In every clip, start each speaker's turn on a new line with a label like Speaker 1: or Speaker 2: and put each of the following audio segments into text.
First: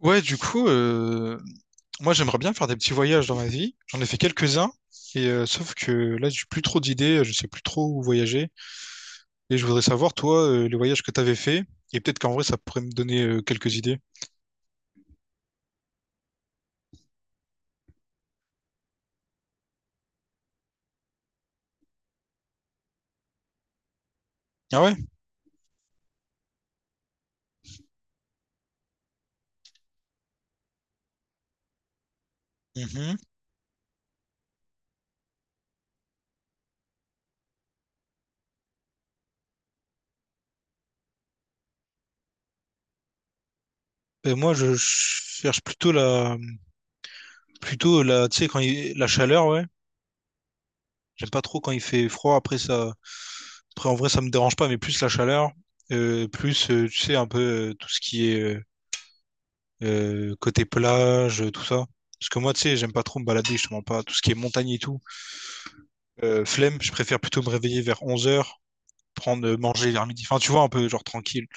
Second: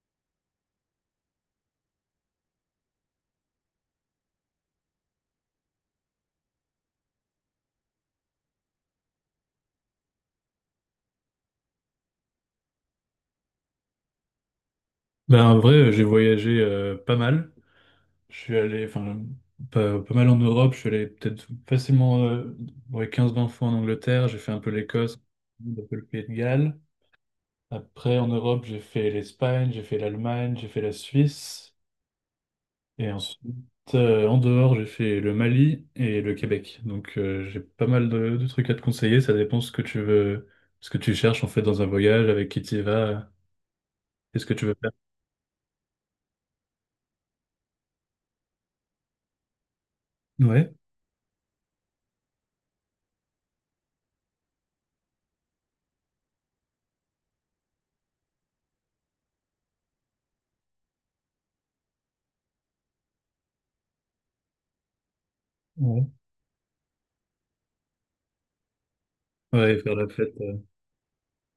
Speaker 1: Ouais, du coup, moi j'aimerais bien faire des petits voyages dans ma vie. J'en ai fait quelques-uns, sauf que là j'ai plus trop d'idées, je sais plus trop où voyager. Et je voudrais savoir, toi, les voyages que t'avais fait, et peut-être qu'en vrai ça pourrait me donner quelques idées.
Speaker 2: Ben, en vrai, j'ai voyagé pas mal. Je suis allé, enfin, pas mal en Europe. Je suis allé peut-être facilement ouais, 15-20 fois en Angleterre. J'ai fait un peu
Speaker 1: Ah ouais?
Speaker 2: l'Écosse, un peu le Pays de Galles. Après, en Europe, j'ai fait l'Espagne, j'ai fait l'Allemagne, j'ai fait la Suisse. Et
Speaker 1: Mhm.
Speaker 2: ensuite, en dehors, j'ai fait le Mali et le Québec. Donc, j'ai pas mal de trucs à te conseiller. Ça dépend ce que tu veux, ce que tu cherches en fait dans un voyage, avec qui tu y vas,
Speaker 1: Ben,
Speaker 2: qu'est-ce
Speaker 1: moi
Speaker 2: que tu
Speaker 1: je
Speaker 2: veux faire.
Speaker 1: cherche plutôt la, tu sais, quand il… la chaleur, ouais.
Speaker 2: Ouais,
Speaker 1: J'aime pas trop quand il fait froid. Après ça, après en vrai ça me dérange pas, mais plus la chaleur, plus tu sais un peu tout ce qui est côté plage, tout ça. Parce que moi, tu sais, j'aime pas trop me balader, je te mens pas. Tout ce qui est montagne et tout,
Speaker 2: ouais.
Speaker 1: flemme, je préfère plutôt me réveiller vers 11 heures prendre,
Speaker 2: Ouais,
Speaker 1: manger
Speaker 2: faire
Speaker 1: vers
Speaker 2: la
Speaker 1: midi.
Speaker 2: fête.
Speaker 1: Enfin, tu vois, un peu genre tranquille.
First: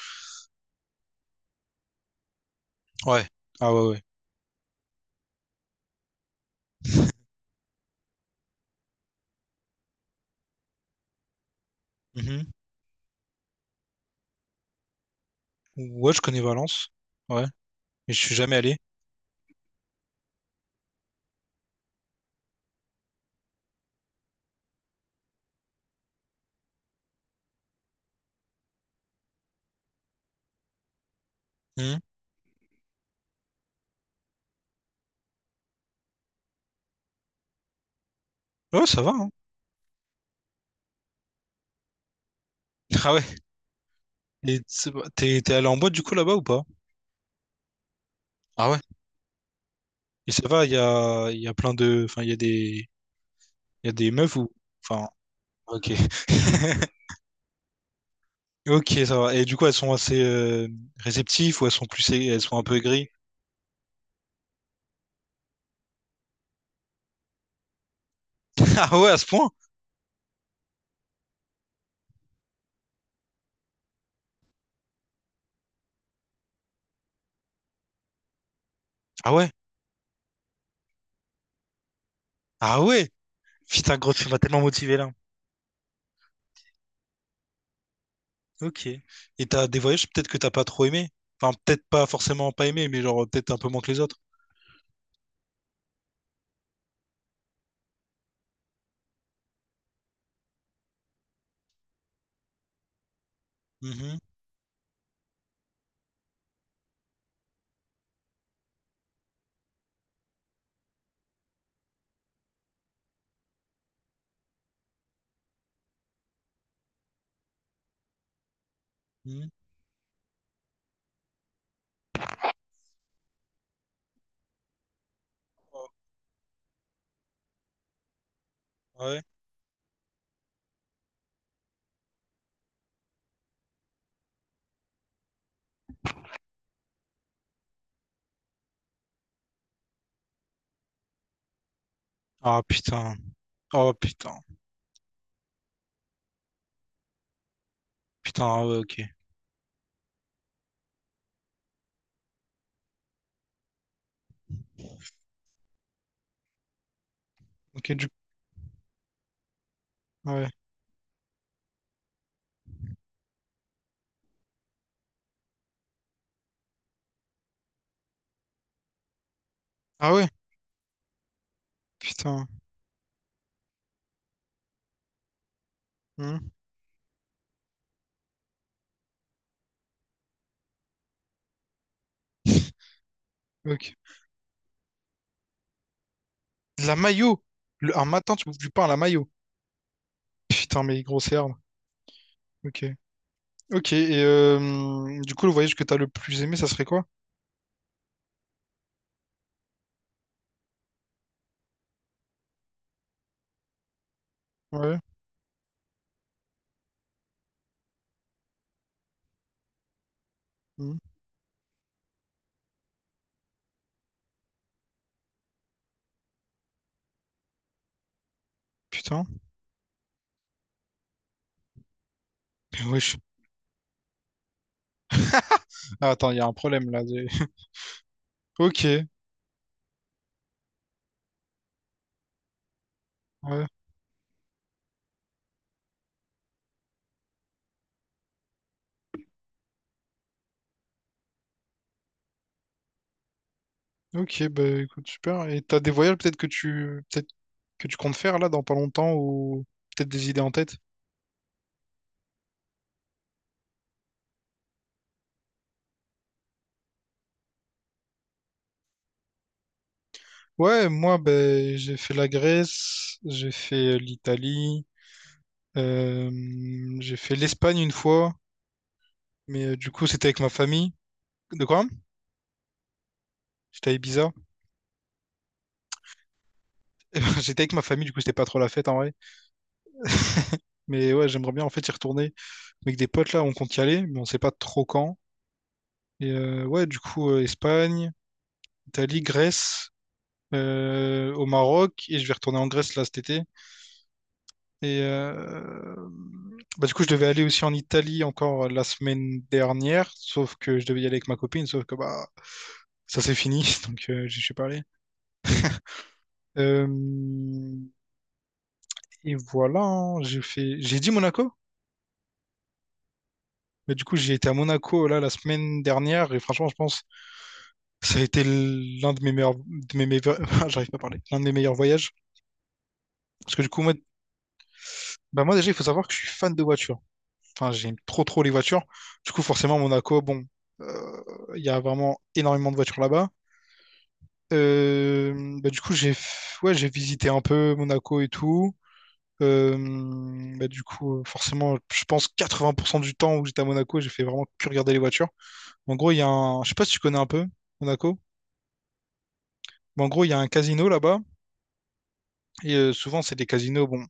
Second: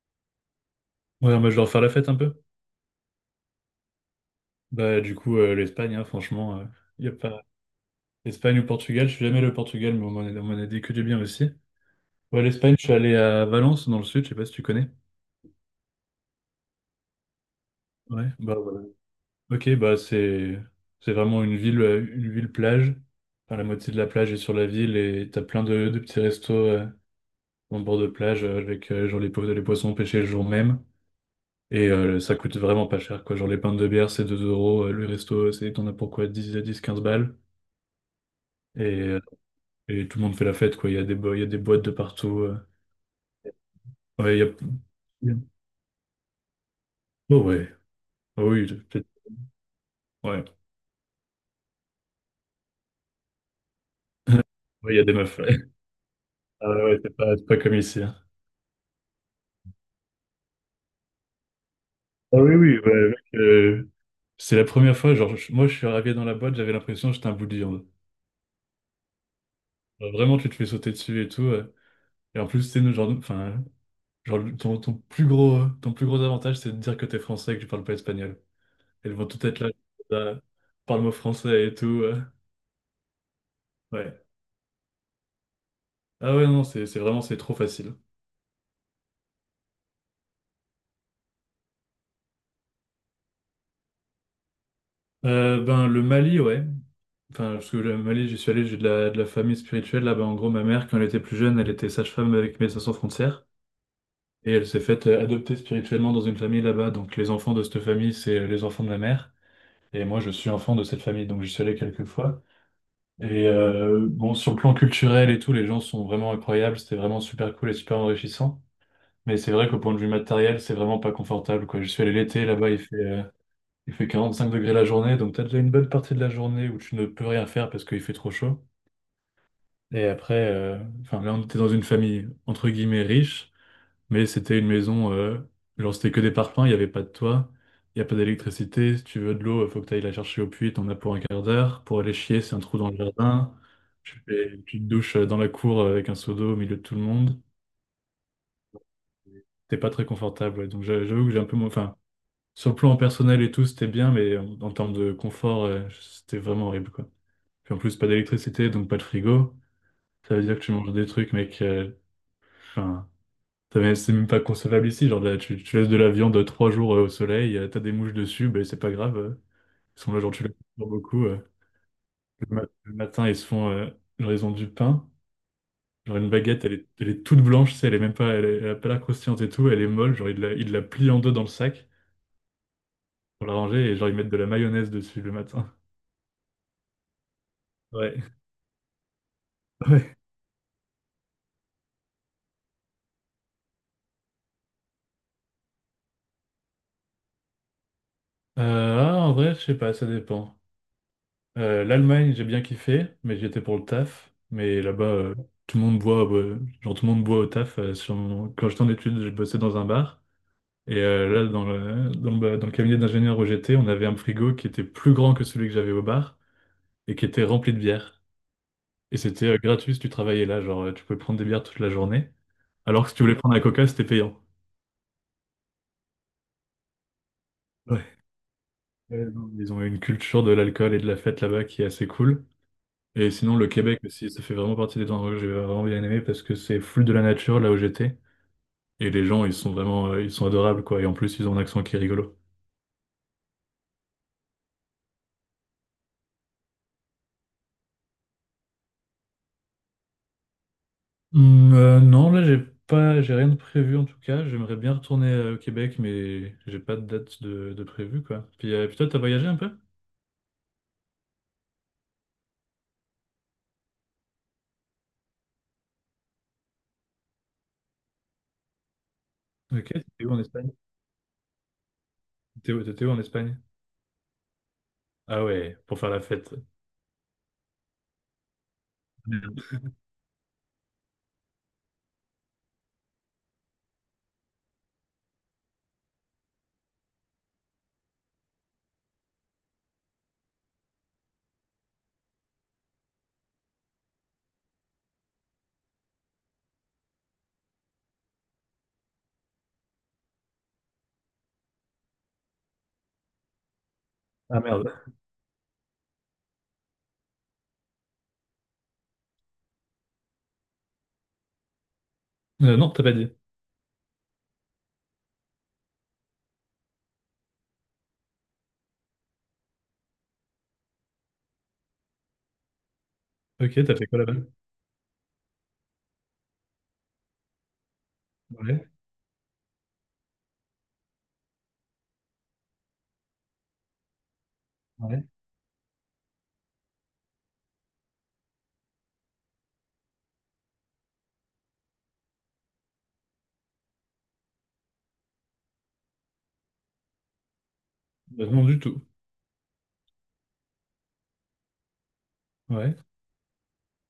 Speaker 2: Ouais, moi, je vais leur faire la fête un peu.
Speaker 1: Ouais. Ah ouais, ouais.
Speaker 2: Bah, du coup, l'Espagne, hein, franchement, il y a pas. Espagne ou Portugal, je suis jamais allé au Portugal, mais bon, on m'en a dit que du bien aussi. Ouais,
Speaker 1: Mhm.
Speaker 2: l'Espagne, je suis allé à Valence, dans le sud, je sais pas si tu connais.
Speaker 1: Ouais, je connais Valence. Ouais. Mais je
Speaker 2: Ouais,
Speaker 1: suis jamais
Speaker 2: bah
Speaker 1: allé.
Speaker 2: voilà. Ok, bah c'est vraiment une ville plage. Enfin, la moitié de la plage est sur la ville et t'as plein de petits restos en bord de plage avec genre les, les poissons pêchés le jour même. Et
Speaker 1: Mhm.
Speaker 2: ça coûte vraiment pas cher, quoi. Genre les pintes de bière, c'est 2 euros. Le resto, c'est t'en as pourquoi 10, 10 15 balles.
Speaker 1: Ouais, ça va,
Speaker 2: Et
Speaker 1: hein.
Speaker 2: Et tout le monde fait la fête, quoi. Il y a des, il y a des boîtes de partout.
Speaker 1: Ah ouais.
Speaker 2: Ouais, il y a...
Speaker 1: Et
Speaker 2: il y a-
Speaker 1: t'es allé en boîte du coup là-bas ou pas?
Speaker 2: Oh ouais. Oh oui,
Speaker 1: Ah ouais.
Speaker 2: peut-être.
Speaker 1: Et
Speaker 2: Ouais.
Speaker 1: ça va, il y a plein de. Enfin, il y a des. Il y a des meufs ou.
Speaker 2: Ouais, il y a
Speaker 1: Enfin,
Speaker 2: des meufs. Ouais.
Speaker 1: ok.
Speaker 2: Ah ouais, c'est pas comme ici, hein.
Speaker 1: Ok, ça va. Et du coup, elles sont assez réceptives ou elles sont plus,
Speaker 2: Ah
Speaker 1: elles
Speaker 2: oui,
Speaker 1: sont un peu
Speaker 2: oui, bah,
Speaker 1: aigries?
Speaker 2: mec, c'est la première fois, genre, moi je suis arrivé dans la boîte, j'avais l'impression que j'étais un bout de viande.
Speaker 1: Ah ouais, à ce point?
Speaker 2: Genre, vraiment, tu te fais sauter dessus et tout. Et en plus, c'est nous, genre, enfin, genre, ton plus gros avantage, c'est de dire que t'es français et que tu parles pas espagnol. Elles vont
Speaker 1: Ah
Speaker 2: tout
Speaker 1: ouais?
Speaker 2: être là, là, parle-moi français et tout.
Speaker 1: Ah ouais? Putain, gros,
Speaker 2: Ouais.
Speaker 1: tu m'as tellement motivé là.
Speaker 2: Ah ouais, non, c'est vraiment, c'est trop facile.
Speaker 1: Ok. Et t'as des voyages peut-être que t'as pas trop aimé? Enfin, peut-être pas forcément pas aimé, mais genre peut-être un peu moins que les autres.
Speaker 2: Ben, le Mali, ouais. Enfin, parce que le Mali, j'y suis allé, j'ai de la famille spirituelle. Là, ben, en gros, ma mère, quand elle était plus jeune, elle était sage-femme avec Médecins Sans Frontières.
Speaker 1: Mhm,
Speaker 2: Et elle s'est faite adopter spirituellement dans une famille là-bas. Donc, les enfants de cette famille, c'est les enfants de ma mère. Et moi, je suis enfant de cette famille, donc j'y suis allé quelques fois. Et bon, sur le plan culturel et tout, les gens sont vraiment incroyables. C'était vraiment super cool et super enrichissant. Mais
Speaker 1: mhm.
Speaker 2: c'est vrai qu'au point de vue matériel, c'est vraiment pas confortable, quoi. Je suis allé l'été, là-bas, il fait 45 degrés la journée, donc t'as déjà une bonne partie de la journée où tu ne peux rien faire parce qu'il fait trop chaud.
Speaker 1: Ouais.
Speaker 2: Et après, enfin là, on était dans une famille entre guillemets riche, mais c'était une maison, genre c'était que des parpaings, il n'y avait pas de toit, il n'y a pas d'électricité. Si tu veux de l'eau, il faut que tu ailles la chercher au puits, t'en as pour un quart d'heure. Pour aller chier, c'est un
Speaker 1: Ah
Speaker 2: trou dans le
Speaker 1: putain.
Speaker 2: jardin.
Speaker 1: Oh
Speaker 2: Tu
Speaker 1: putain.
Speaker 2: fais une petite douche dans la cour avec un seau d'eau au milieu de tout le monde.
Speaker 1: Putain, ah ouais, ok.
Speaker 2: T'es pas très confortable, ouais. Donc j'avoue que j'ai un peu moins. Enfin, sur le plan personnel et tout, c'était bien, mais en termes de confort, c'était vraiment horrible, quoi. Puis en
Speaker 1: Ok,
Speaker 2: plus, pas
Speaker 1: du
Speaker 2: d'électricité, donc pas de frigo. Ça veut
Speaker 1: ouais.
Speaker 2: dire que tu manges des trucs, mec. Enfin, c'est même pas concevable ici. Genre, là, tu laisses de la viande trois jours au soleil, t'as des mouches dessus, ben c'est pas grave. Ils sont
Speaker 1: Ah
Speaker 2: là,
Speaker 1: ouais,
Speaker 2: genre, tu les coupes beaucoup.
Speaker 1: putain.
Speaker 2: Le, le matin, ils se font, genre, ils ont du pain. Genre, une
Speaker 1: Hmm.
Speaker 2: baguette, elle est toute blanche, tu sais, elle est même pas, elle, elle a pas l'air croustillante et tout, elle est molle. Genre, ils la plient en deux dans le sac pour la ranger
Speaker 1: Ok.
Speaker 2: et genre, ils mettent de la mayonnaise dessus le matin.
Speaker 1: De la mayo. Un
Speaker 2: Ouais.
Speaker 1: matin, tu bouffes du pain à la mayo. Putain, mais grosse herbe. Ok. Ok, et du coup, le voyage que t'as le plus aimé, ça serait quoi?
Speaker 2: En vrai, je sais pas, ça dépend. l'Allemagne, j'ai bien kiffé, mais j'y étais pour le taf. Mais
Speaker 1: Ouais.
Speaker 2: là-bas, tout le monde boit, genre tout le monde boit au taf. Quand j'étais en études, je bossais dans un bar.
Speaker 1: Hmm.
Speaker 2: Et là, dans le cabinet d'ingénieur où j'étais, on avait un frigo qui était plus grand que celui que j'avais au bar et qui était rempli de bière. Et
Speaker 1: Putain.
Speaker 2: c'était gratuit si tu travaillais là, genre tu pouvais prendre des bières toute la journée.
Speaker 1: Mais
Speaker 2: Alors que
Speaker 1: wesh.
Speaker 2: si tu voulais prendre la coca, c'était payant.
Speaker 1: Ah, attends, il y a un problème là.
Speaker 2: Ouais.
Speaker 1: Ok.
Speaker 2: Non, ils ont une culture de l'alcool et de la fête là-bas qui est assez cool. Et sinon,
Speaker 1: Ouais.
Speaker 2: le Québec aussi, ça fait vraiment partie des endroits que j'ai vraiment bien aimé parce que c'est full de la nature là où j'étais. Et les gens, ils sont vraiment, ils sont adorables quoi. Et en plus, ils ont un accent qui est rigolo.
Speaker 1: Ok, bah écoute, super. Et t'as des voyages peut-être que tu comptes faire là dans pas longtemps ou peut-être des idées en tête?
Speaker 2: Non, là, j'ai rien de prévu en tout cas. J'aimerais bien retourner au Québec, mais j'ai pas de date de prévu quoi. Puis, puis toi, t'as voyagé un peu?
Speaker 1: Ouais, moi, ben j'ai fait la Grèce, j'ai fait l'Italie, euh, j'ai fait l'Espagne une fois. Mais
Speaker 2: Ok,
Speaker 1: du coup,
Speaker 2: t'étais
Speaker 1: c'était
Speaker 2: où
Speaker 1: avec
Speaker 2: en
Speaker 1: ma
Speaker 2: Espagne?
Speaker 1: famille. De quoi?
Speaker 2: T'étais où en Espagne?
Speaker 1: J'étais à Ibiza.
Speaker 2: Ah ouais, pour faire la fête.
Speaker 1: J'étais avec ma famille, du coup, c'était pas trop la fête en vrai.
Speaker 2: Merde.
Speaker 1: Mais ouais, j'aimerais bien en fait y retourner. Avec des potes là, on compte y aller, mais on sait pas trop quand. Et Espagne, Italie, Grèce, au Maroc. Et je vais retourner en Grèce là cet été. Et bah, du coup, je devais aller aussi en Italie encore la semaine dernière. Sauf que je devais y aller avec ma copine, sauf que bah, ça c'est fini. Donc, je suis
Speaker 2: Ah
Speaker 1: pas allé.
Speaker 2: merde.
Speaker 1: Euh, Et voilà, hein, j'ai fait… J'ai dit Monaco?
Speaker 2: Non, t'as pas dit.
Speaker 1: Mais du coup, j'ai été à Monaco là la semaine dernière et franchement, je pense que ça a été l'un de mes meilleurs, j'arrive pas à parler, l'un de mes meilleurs voyages. Parce que du coup,
Speaker 2: Ok, t'as fait quoi là-bas?
Speaker 1: bah, moi déjà, il faut savoir que je suis fan de voitures. Enfin, j'aime trop trop les voitures.
Speaker 2: Ouais,
Speaker 1: Du coup, forcément, Monaco, bon, euh, il y a vraiment énormément de voitures là-bas.
Speaker 2: ouais.
Speaker 1: Bah, du coup, ouais, j'ai visité un peu Monaco et tout. Euh, bah, du coup, forcément, je pense 80% du temps où j'étais à Monaco, j'ai fait vraiment que regarder les voitures. En gros, il y a un, je sais pas si tu connais un peu Monaco.
Speaker 2: Non, du tout.
Speaker 1: Mais en gros, il y a un casino là-bas, et
Speaker 2: Ouais,
Speaker 1: souvent, c'est des casinos bon,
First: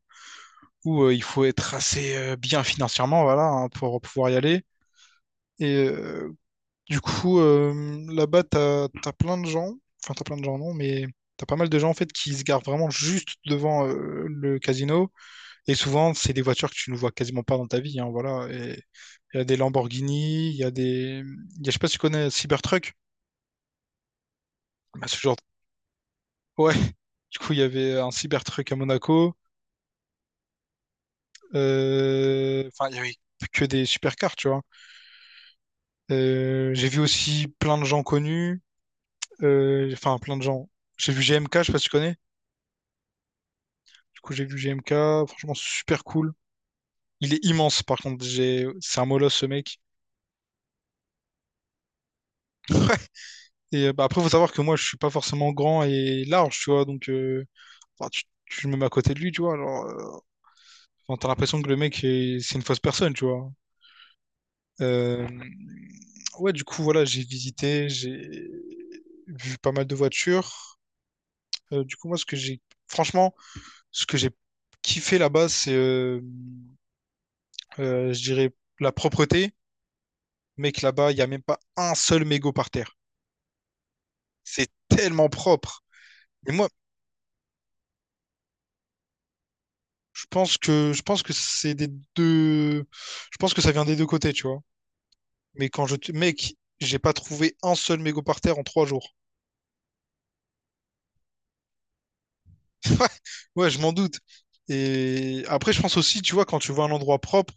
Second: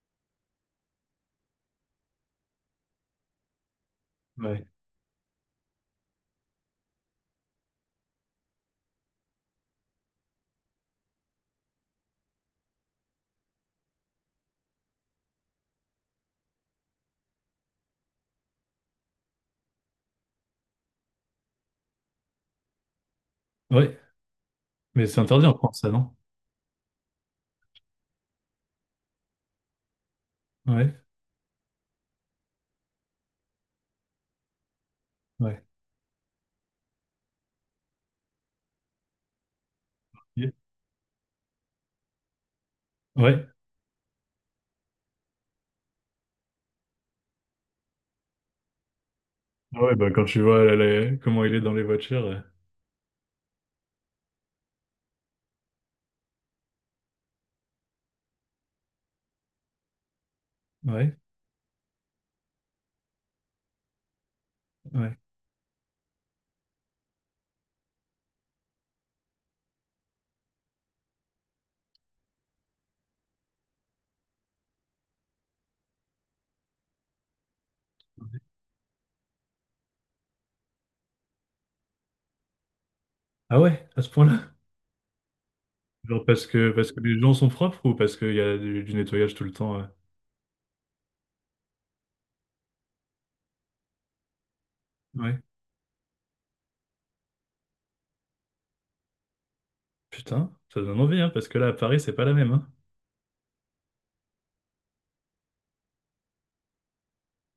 Speaker 1: où il faut être assez bien financièrement voilà, hein, pour pouvoir y aller.
Speaker 2: ouais.
Speaker 1: Et du coup, là-bas, t'as plein de gens, enfin, t'as plein de gens, non, mais t'as pas mal de gens en fait qui se garent vraiment juste devant le casino. Et souvent, c'est des voitures que tu ne vois quasiment pas dans ta vie, hein, voilà. Et il y a des Lamborghini, il y a des. Il Y a, je sais pas si tu connais Cybertruck.
Speaker 2: Ouais, mais
Speaker 1: Bah, ce
Speaker 2: c'est
Speaker 1: genre
Speaker 2: interdit en France, ça, non?
Speaker 1: Ouais, du coup, il y avait un Cybertruck à Monaco.
Speaker 2: Ouais,
Speaker 1: Enfin, il y avait que des supercars, tu vois.
Speaker 2: ouais,
Speaker 1: J'ai vu aussi plein de gens connus. Enfin, plein de
Speaker 2: yeah,
Speaker 1: gens. J'ai vu GMK je sais pas si tu connais.
Speaker 2: ouais.
Speaker 1: Du coup, j'ai vu G M K. Franchement, super cool. Il est immense, par contre. J'ai… C'est un molosse, ce mec.
Speaker 2: Ah ouais, bah quand tu vois comment il est dans les voitures,
Speaker 1: Et bah, après, faut savoir que moi, je suis pas forcément grand et large, tu vois. Donc, enfin, tu me mets à côté de lui, tu vois. Alors, enfin,
Speaker 2: ouais,
Speaker 1: t'as l'impression que c'est une fausse personne, tu vois.
Speaker 2: ouais.
Speaker 1: Euh, Ouais, du coup, voilà, j'ai visité, j'ai vu pas mal de voitures. Du coup, moi, franchement, ce que j'ai kiffé là-bas, c'est, je dirais, la propreté. Mec, là-bas, il n'y a même pas un seul mégot par terre.
Speaker 2: Ah ouais, à ce point-là?
Speaker 1: C'est tellement propre.
Speaker 2: Genre parce
Speaker 1: Et moi,
Speaker 2: que parce que les gens sont propres ou parce qu'il y a du nettoyage tout le temps?
Speaker 1: je pense que c'est des deux, je pense que ça vient des deux côtés, tu vois.
Speaker 2: Ouais.
Speaker 1: Mais mec, j'ai pas trouvé un seul mégot par terre en 3 jours.
Speaker 2: Putain, ça donne envie, hein, parce que là à Paris c'est pas la même, hein.
Speaker 1: Ouais, ouais, je m'en doute. Et après, je pense aussi, tu vois, quand tu vois un endroit propre,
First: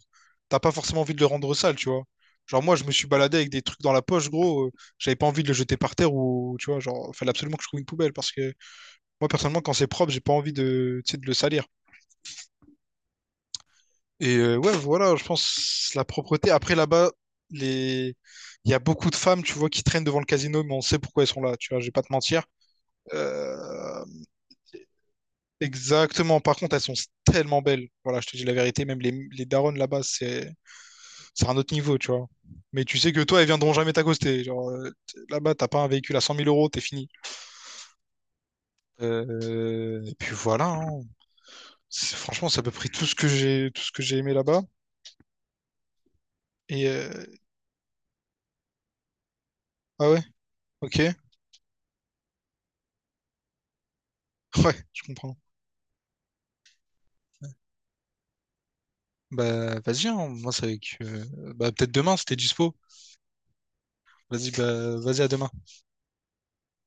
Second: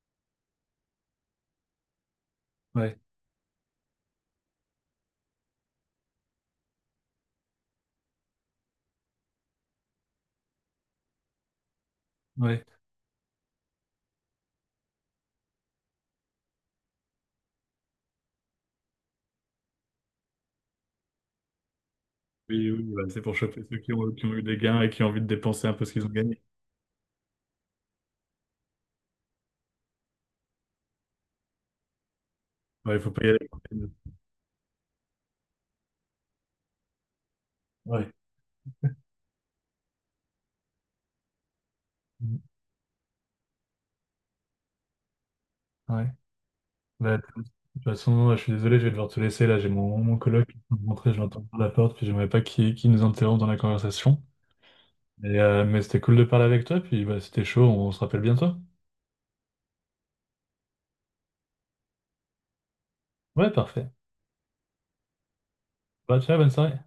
Speaker 1: t'as pas forcément envie de le rendre sale, tu vois. Genre, moi, je me
Speaker 2: Ouais,
Speaker 1: suis baladé avec des trucs dans la poche, gros. J'avais pas envie de le jeter par terre ou, tu vois, genre, fallait absolument que je trouve une poubelle parce que moi, personnellement, quand c'est propre, j'ai pas envie de, tu sais, de le salir.
Speaker 2: ouais.
Speaker 1: Et ouais, voilà, je pense la propreté. Après, là-bas, les… il y a beaucoup de femmes, tu vois, qui traînent devant le casino, mais on sait pourquoi elles sont là, tu vois, je vais pas te mentir.
Speaker 2: Oui, oui, bah, c'est pour
Speaker 1: Euh,
Speaker 2: choper ceux qui ont eu des gains et qui ont envie de dépenser un peu ce qu'ils ont
Speaker 1: Exactement.
Speaker 2: gagné.
Speaker 1: Par contre, elles sont tellement belles. Voilà, je te dis la vérité. Même les daronnes là-bas, c'est un autre niveau, tu vois. Mais
Speaker 2: Ouais,
Speaker 1: tu
Speaker 2: il faut
Speaker 1: sais que
Speaker 2: pas y
Speaker 1: toi, elles
Speaker 2: aller.
Speaker 1: viendront jamais t'accoster. Genre, là-bas, t'as pas un véhicule à 100 000 euros, t'es fini.
Speaker 2: Ouais.
Speaker 1: Et puis voilà, hein.
Speaker 2: Mhm.
Speaker 1: Franchement, c'est à peu près tout ce que j'ai aimé là-bas.
Speaker 2: Ouais.
Speaker 1: Et
Speaker 2: Bah, de toute façon, je suis désolé, je vais devoir te laisser. Là, j'ai mon,
Speaker 1: ah
Speaker 2: mon
Speaker 1: ouais,
Speaker 2: coloc qui est en train de
Speaker 1: ok,
Speaker 2: rentrer, je l'entends par la porte, puis j'aimerais pas qu'il nous interrompe dans la conversation.
Speaker 1: ouais, je comprends.
Speaker 2: Et, mais c'était cool de parler avec toi, puis bah, c'était chaud, on se rappelle bientôt.
Speaker 1: Bah vas-y, hein. Moi c'est avec. Bah peut-être demain, c'était dispo.
Speaker 2: Ouais, parfait.
Speaker 1: Vas-y, bah vas-y à demain.
Speaker 2: Bah, ciao, bonne soirée.